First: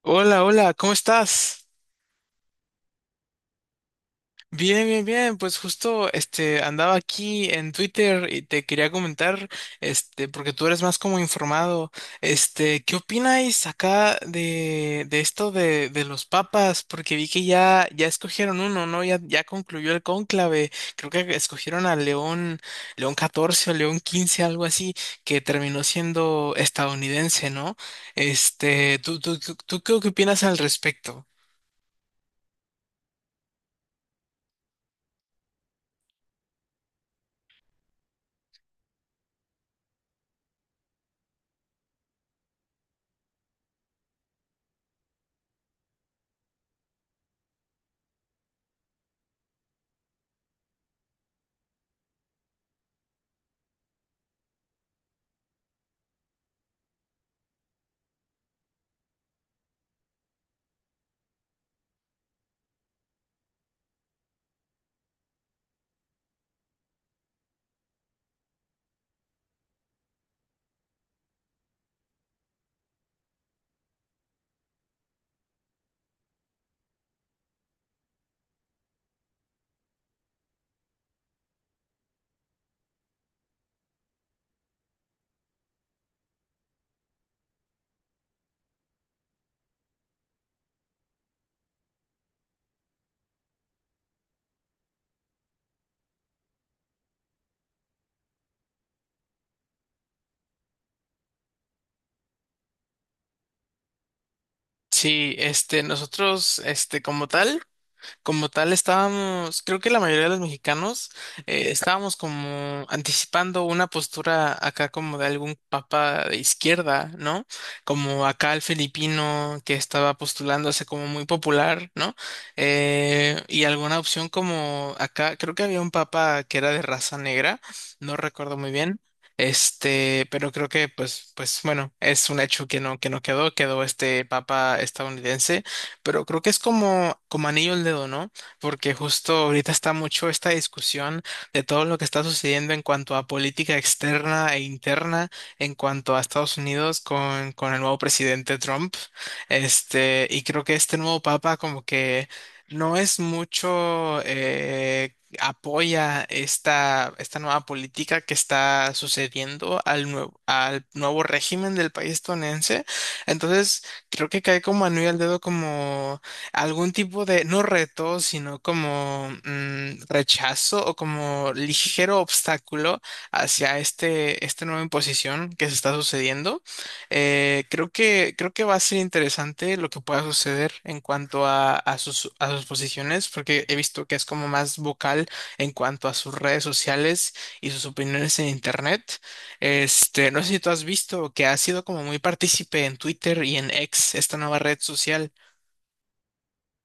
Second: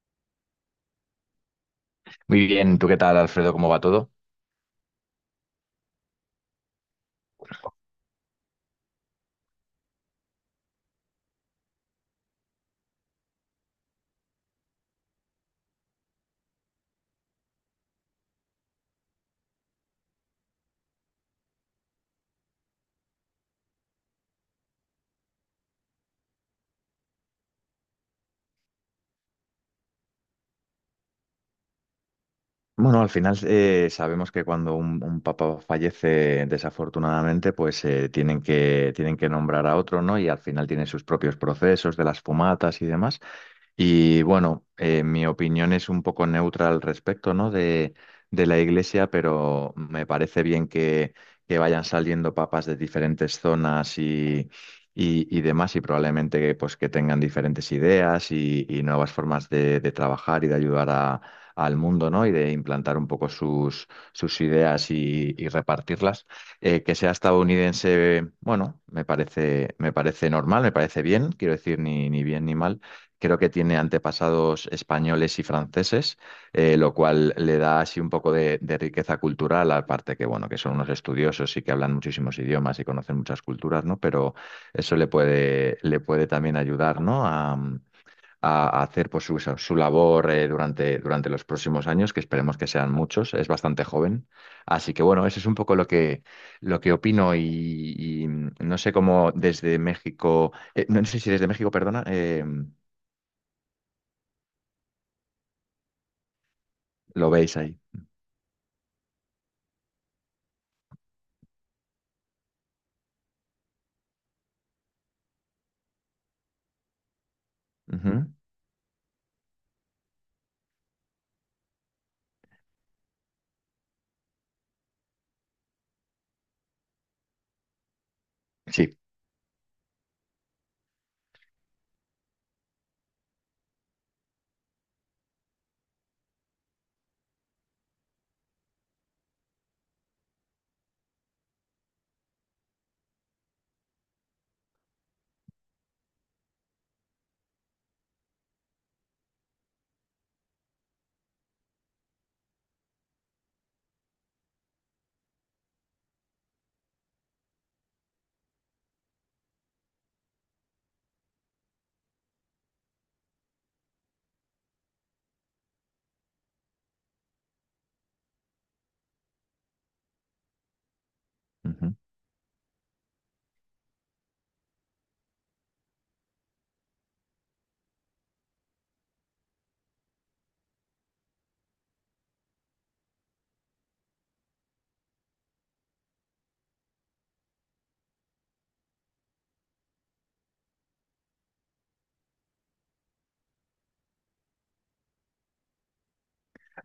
Hola, hola, ¿cómo estás? Muy bien, ¿tú qué tal, Alfredo? ¿Cómo va todo? Bien, bien, bien. Pues justo este andaba aquí en Twitter y te quería comentar, este, porque tú eres más como informado. Este, ¿qué opináis acá de esto de los papas? Porque vi que ya, ya escogieron uno, ¿no? Ya, ya concluyó el cónclave. Creo que escogieron a León, León XIV o León XV, algo así, que terminó siendo estadounidense, ¿no? Este, ¿tú qué opinas al respecto? Bueno, al final sabemos que cuando un papa fallece desafortunadamente, pues tienen que nombrar a otro, ¿no? Y al final tiene sus propios procesos de las fumatas y demás. Y bueno, mi opinión es un poco neutra al respecto, ¿no? De la Iglesia, pero me parece bien que vayan saliendo papas de diferentes zonas y demás, y probablemente pues, que tengan diferentes ideas y nuevas formas de trabajar y de ayudar al mundo, ¿no? Y de implantar un poco sus, sus ideas y repartirlas. Que sea estadounidense, bueno, me parece normal, me parece bien, quiero decir, ni bien ni mal. Creo que tiene antepasados españoles y franceses, lo cual le da así un poco de riqueza cultural, aparte que, bueno, que son unos estudiosos y que hablan muchísimos idiomas y conocen muchas culturas, ¿no? Pero eso le puede también ayudar, ¿no? A hacer pues, su labor durante los próximos años, que esperemos que sean muchos, es bastante joven. Así que bueno, eso es un poco lo que opino no sé cómo desde México, no sé si desde México, perdona, Sí, este, nosotros, este, como lo veis tal. ahí. Como tal, estábamos, creo que la mayoría de los mexicanos estábamos como anticipando una postura acá como de algún papa de izquierda, ¿no? Ujú. Como acá el filipino que estaba postulándose como muy popular, ¿no? Y alguna opción como acá, creo que había un papa que era de raza negra, no recuerdo muy Sí. bien. Este, pero creo que pues bueno, es un hecho que no quedó, quedó este papa estadounidense pero creo que es como, como anillo al dedo, ¿no? Porque justo ahorita está mucho esta discusión de todo lo que está sucediendo en cuanto a política externa e interna, en cuanto a Estados Unidos con el nuevo presidente Trump. Este, y creo que este nuevo papa como que no es mucho... apoya esta nueva política que está sucediendo al nuevo régimen del país estadounidense. Entonces, creo que cae como anillo al dedo como algún tipo de, no reto, sino como rechazo o como Ujú. ligero obstáculo hacia este, esta nueva imposición que se está sucediendo. Creo que va a ser interesante lo que pueda suceder en cuanto a, a sus posiciones, porque he visto que es como más vocal en cuanto a sus redes sociales y sus opiniones en internet. Este, no sé si tú has visto que ha sido como muy partícipe en Twitter y en X, esta nueva red social.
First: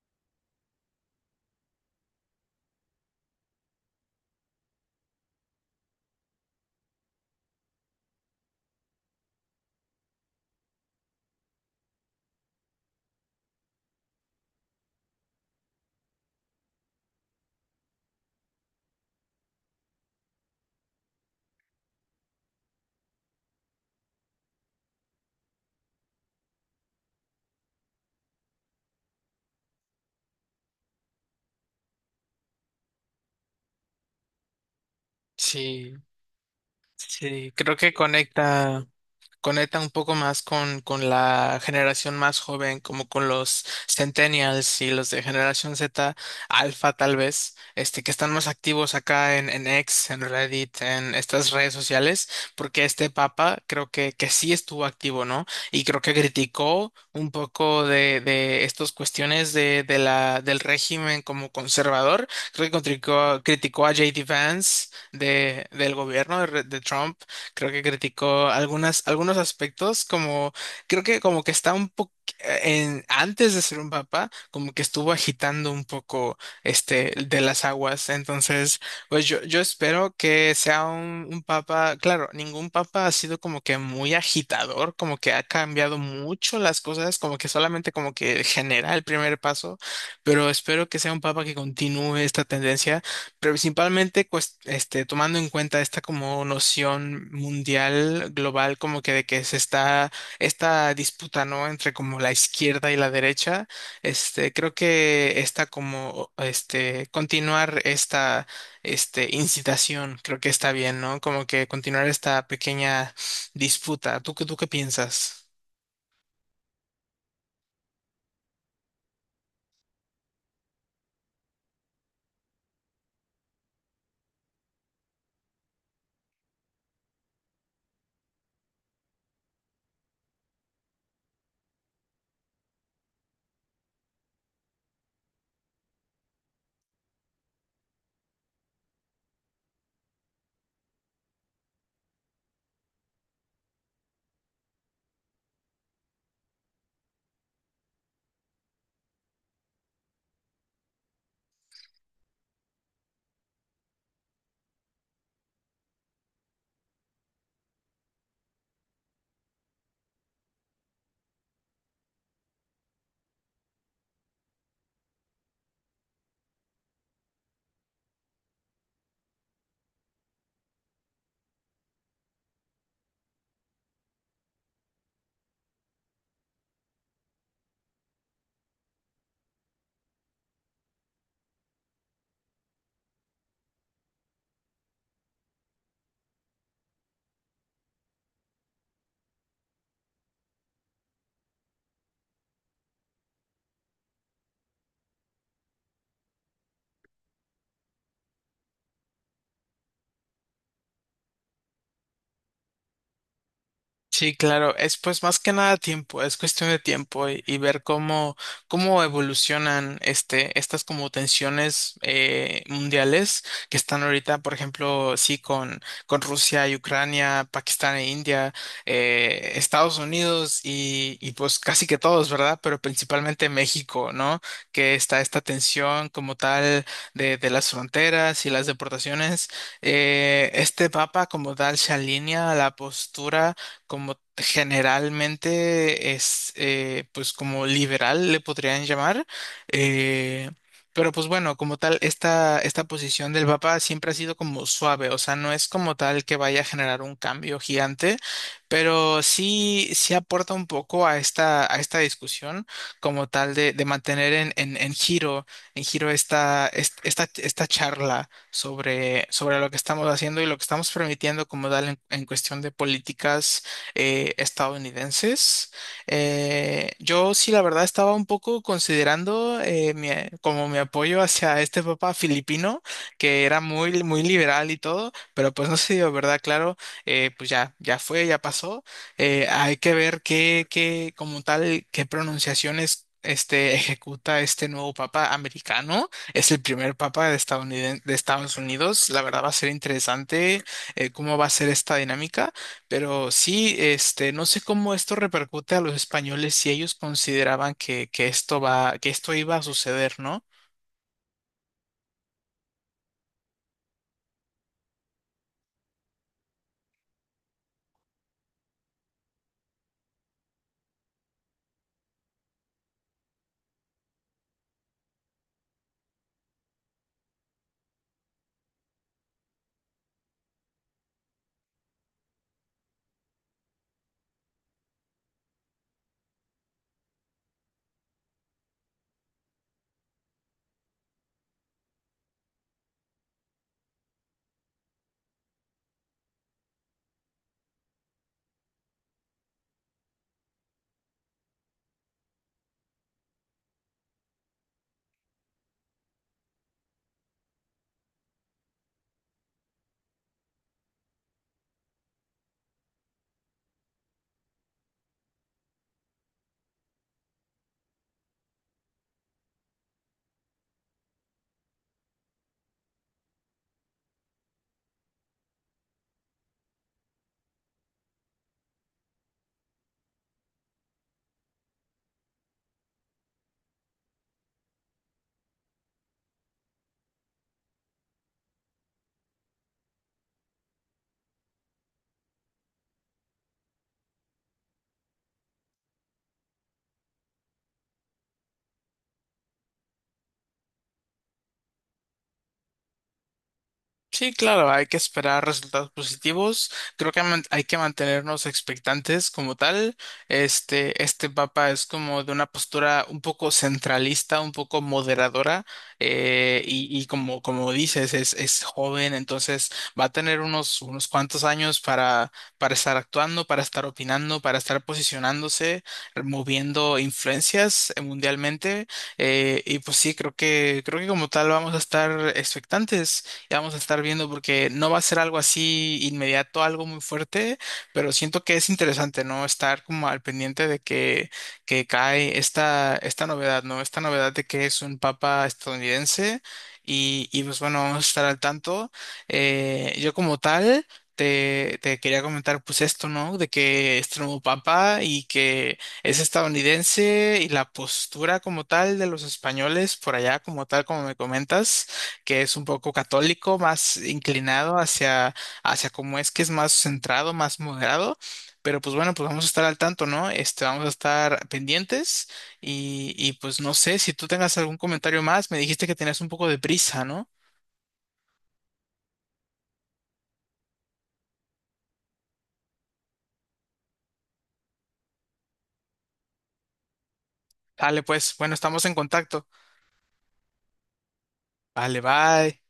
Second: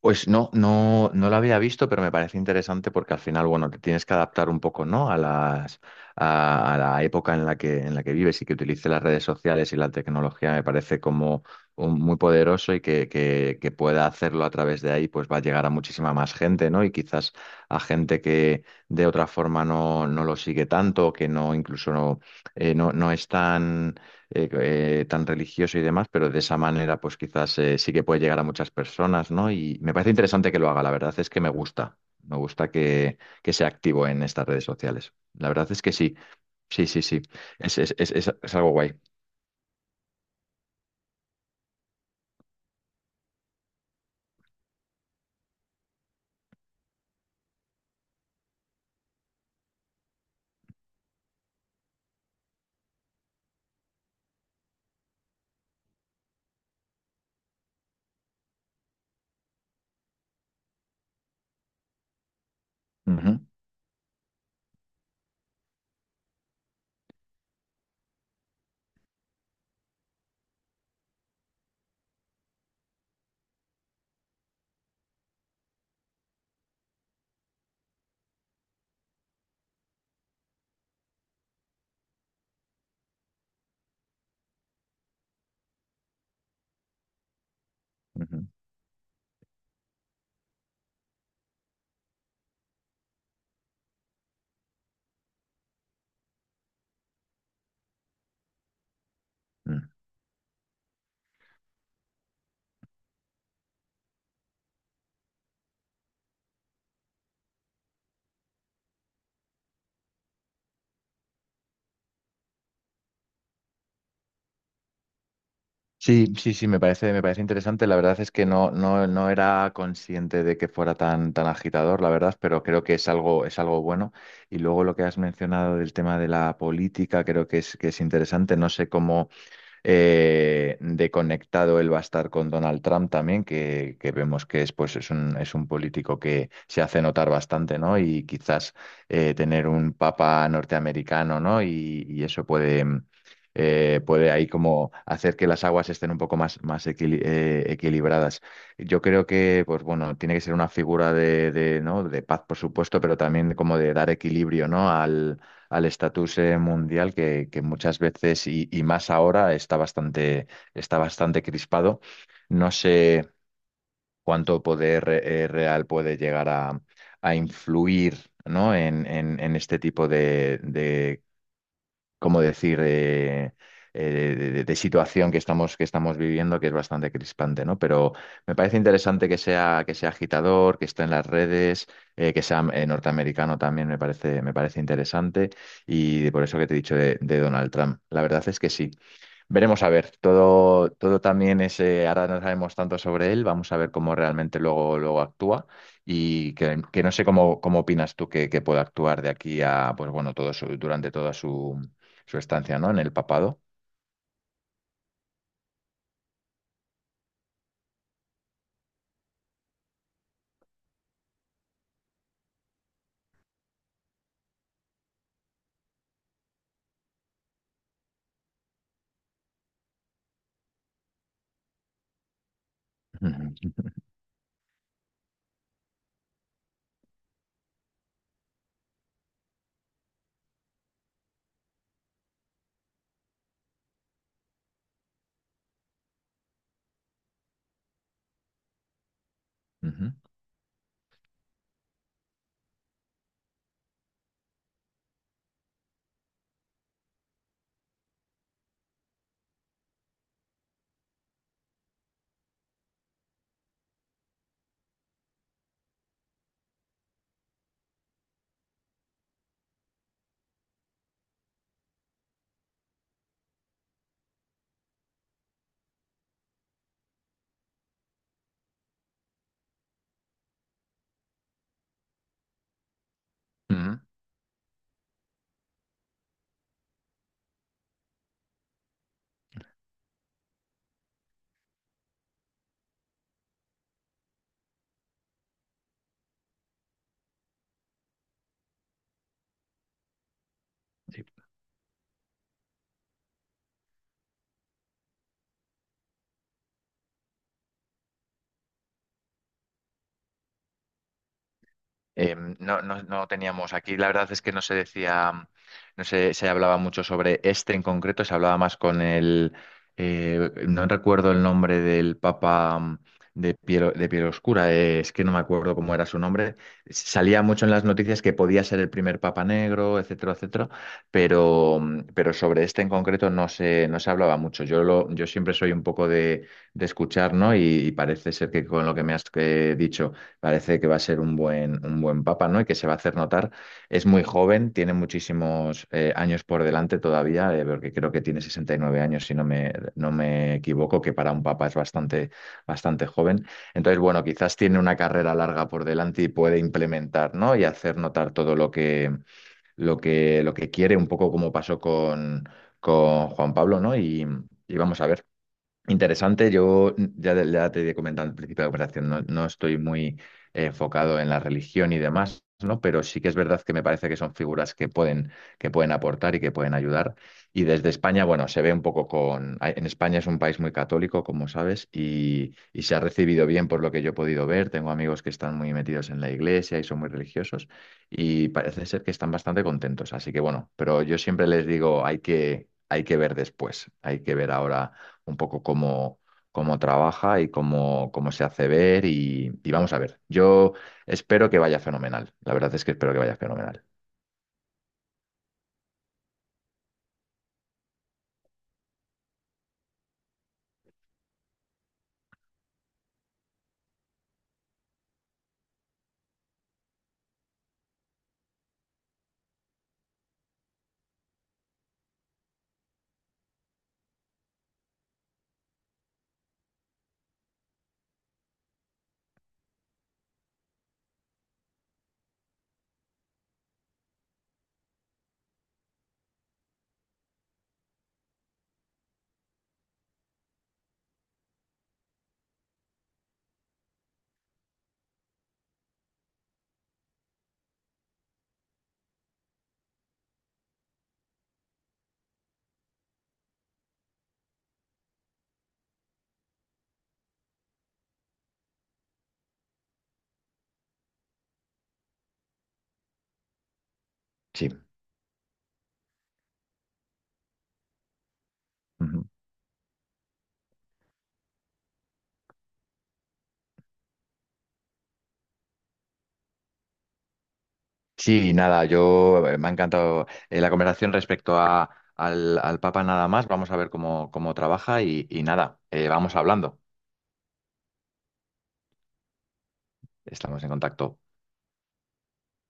Pues no, no, no lo había visto, pero me parece interesante porque al final, bueno, te tienes que adaptar un poco, ¿no? A la época en la en la que vives y que utilice las redes sociales y la tecnología me parece como muy poderoso y que pueda hacerlo a través de ahí, pues va a llegar a muchísima más gente, ¿no? Y quizás a gente que de otra forma no, no lo sigue tanto, que no, incluso no, no, no es tan eh, tan religioso y demás, pero de esa manera pues quizás sí que puede llegar a muchas personas, ¿no? Y me parece interesante que lo haga, la verdad es que me gusta que sea activo en estas redes sociales. La verdad es que Sí, sí, sí, sí, sí, sí, creo que es algo conecta. guay. Conecta un poco más con la generación más joven, como con los centennials y los de generación Z, alfa tal vez, este, que están más activos acá en, X, en Reddit, en estas redes sociales, porque este papa creo que sí estuvo activo, ¿no? Y creo que criticó un poco de estas cuestiones de la, del régimen como conservador. Creo que Ujú, criticó a JD Vance de, del gobierno de Trump. Creo que criticó algunas, algunos aspectos, como creo que como que está un poco antes de ser un papa, como que estuvo agitando un poco este de las aguas. Entonces, pues yo espero que sea un papa, claro, ningún papa ha sido como que muy agitador, como que ha cambiado mucho las cosas, como que solamente como que ujú, genera el primer paso, pero espero que sea un papa que continúe esta tendencia pero principalmente este, tomando en cuenta esta como noción mundial, global, como que de que se mm. está esta disputa, ¿no? Entre como la izquierda y la derecha, este, creo que está como, este, continuar esta, este, incitación, creo que está bien, ¿no? Como que continuar esta pequeña disputa. ¿Tú qué piensas? Sí, sí, sí, me parece interesante. La verdad es que no, no, no era consciente de que fuera tan, tan agitador, la verdad, pero creo que es algo bueno. Y luego lo que has mencionado del tema de la política, creo que es interesante. No sé cómo de conectado él va a estar con Donald Trump también, que vemos que es, pues, es es un político que se hace notar bastante, ¿no? Y quizás tener un papa norteamericano, ¿no? Y eso puede, puede ahí como hacer que las aguas estén un poco más, equilibradas. Yo creo que, pues bueno, tiene que ser una figura de, ¿no? de paz, por supuesto, pero también como de dar equilibrio, ¿no? al estatus mundial que muchas veces y más ahora está bastante crispado. No sé cuánto poder real puede llegar a influir, ¿no? En este tipo de, cómo decir, de situación que estamos viviendo, que es bastante crispante, ¿no? Pero me parece interesante que sea agitador, que esté en las redes, que sea norteamericano también me parece interesante. Y por eso que te he dicho de Donald Trump. La verdad es que sí. Veremos a ver, todo, todo también es, ahora no sabemos tanto sobre él, vamos a ver cómo realmente luego, luego actúa que no sé cómo, cómo opinas tú que pueda actuar de aquí a, pues bueno, todo su, durante toda su, su estancia, ¿no? En el papado. Sí, claro, es pues más que nada tiempo, es cuestión de tiempo y, ver cómo evolucionan este, estas como tensiones mundiales que están ahorita, por ejemplo, sí, con, Rusia y Ucrania, Pakistán e India, Estados Unidos y pues casi que todos, ¿verdad? Pero principalmente Ujú, México, ¿no? Que está esta tensión como tal de las fronteras y las deportaciones. Este papa como tal se alinea a la postura como generalmente es, pues como liberal le podrían llamar. ujú, eh, pero pues bueno, como tal, esta posición del Papa siempre ha sido como suave, o sea, no es como tal que vaya a generar un cambio gigante, pero sí, sí aporta un poco a esta, discusión como tal de mantener en giro, en giro esta charla sobre, lo que estamos haciendo y lo que estamos permitiendo como tal en cuestión de políticas estadounidenses. Yo sí, la verdad, estaba un poco considerando como mi apoyo hacia este Papa filipino, que era ujú. muy, muy liberal y todo, pero pues no se dio, ¿verdad? Claro, pues ya, ya fue, ya pasó. Hay que ver qué, como tal, qué pronunciaciones. Este ejecuta este nuevo papa americano, es el primer papa de Estados Unidos. La verdad va a ser interesante cómo va a ser esta dinámica. Pero sí, este, no sé cómo esto repercute a los españoles si ellos consideraban que, esto va, que esto iba a suceder, ¿no? No, no, no teníamos aquí, la verdad es que no se decía, no se, se hablaba mucho sobre este en concreto, se hablaba más con el, no recuerdo el nombre del papa de piel oscura, es que no me acuerdo cómo era su nombre, salía mucho en las noticias que podía ser el primer papa negro, etcétera, etcétera, pero, pero sobre este en concreto no se hablaba mucho. Yo siempre soy un poco de escuchar, ¿no? Y parece ser que con lo que me has dicho parece que va a ser un buen papa, ¿no? Y que se va a hacer notar. Es muy joven, tiene muchísimos años por delante todavía, porque creo que tiene 69 años, si no me, no me equivoco, que para un papa es bastante, bastante joven. Entonces, bueno, quizás tiene una carrera larga por delante y puede implementar, ¿no? Y hacer notar todo lo que, lo que, lo que quiere, un poco como pasó con Juan Pablo, ¿no? Y vamos a ver. Interesante, yo ya te he comentado al principio de la conversación, no, no estoy muy enfocado en la religión y demás, ¿no? Pero sí que es verdad que me parece que son figuras que pueden aportar y que pueden ayudar. Y desde España, bueno, se ve un poco con... En España es un país muy católico, como sabes, y se ha recibido bien por lo que yo he podido ver. Tengo amigos que están muy metidos en la iglesia y son muy religiosos y parece ser que están bastante contentos. Así que bueno, pero yo siempre les digo, hay que ver después, hay que ver ahora un poco cómo, cómo trabaja y cómo, cómo se hace ver y vamos a ver. Yo espero que vaya fenomenal. La verdad es que espero que vaya fenomenal. Sí, claro, hay que esperar resultados positivos. Creo que hay que mantenernos expectantes como tal. Este papa es como de una postura un poco centralista, un poco moderadora, y, como dices, es joven, entonces va a tener unos cuantos años para estar actuando, para estar opinando, para estar posicionándose, moviendo influencias mundialmente. Y pues sí, creo que como tal vamos a estar expectantes. Ya vamos a estar viendo porque no va a ser algo así inmediato, algo muy fuerte, pero siento que es interesante, ¿no? Estar como al pendiente de que, cae esta novedad, ¿no? Esta novedad de que es un papa estadounidense y pues bueno, vamos a estar al tanto. Yo como tal... Te quería comentar pues esto, ¿no? De que este nuevo papa y que es estadounidense y la postura como tal de los españoles por allá, como tal, como me comentas que es un poco católico, más Sí. inclinado hacia, cómo es que es más centrado, más moderado. Pero pues bueno, pues Ujú. vamos a estar al tanto, ¿no? Este, vamos a estar pendientes y pues no sé si tú tengas algún comentario más. Me dijiste que tenías un poco de prisa, ¿no? Sí, nada, yo me ha encantado la conversación respecto a, al Papa nada más. Vamos a ver cómo, cómo trabaja y nada, vamos hablando. Dale, pues, bueno, estamos en contacto. Estamos en contacto. Vale, bye.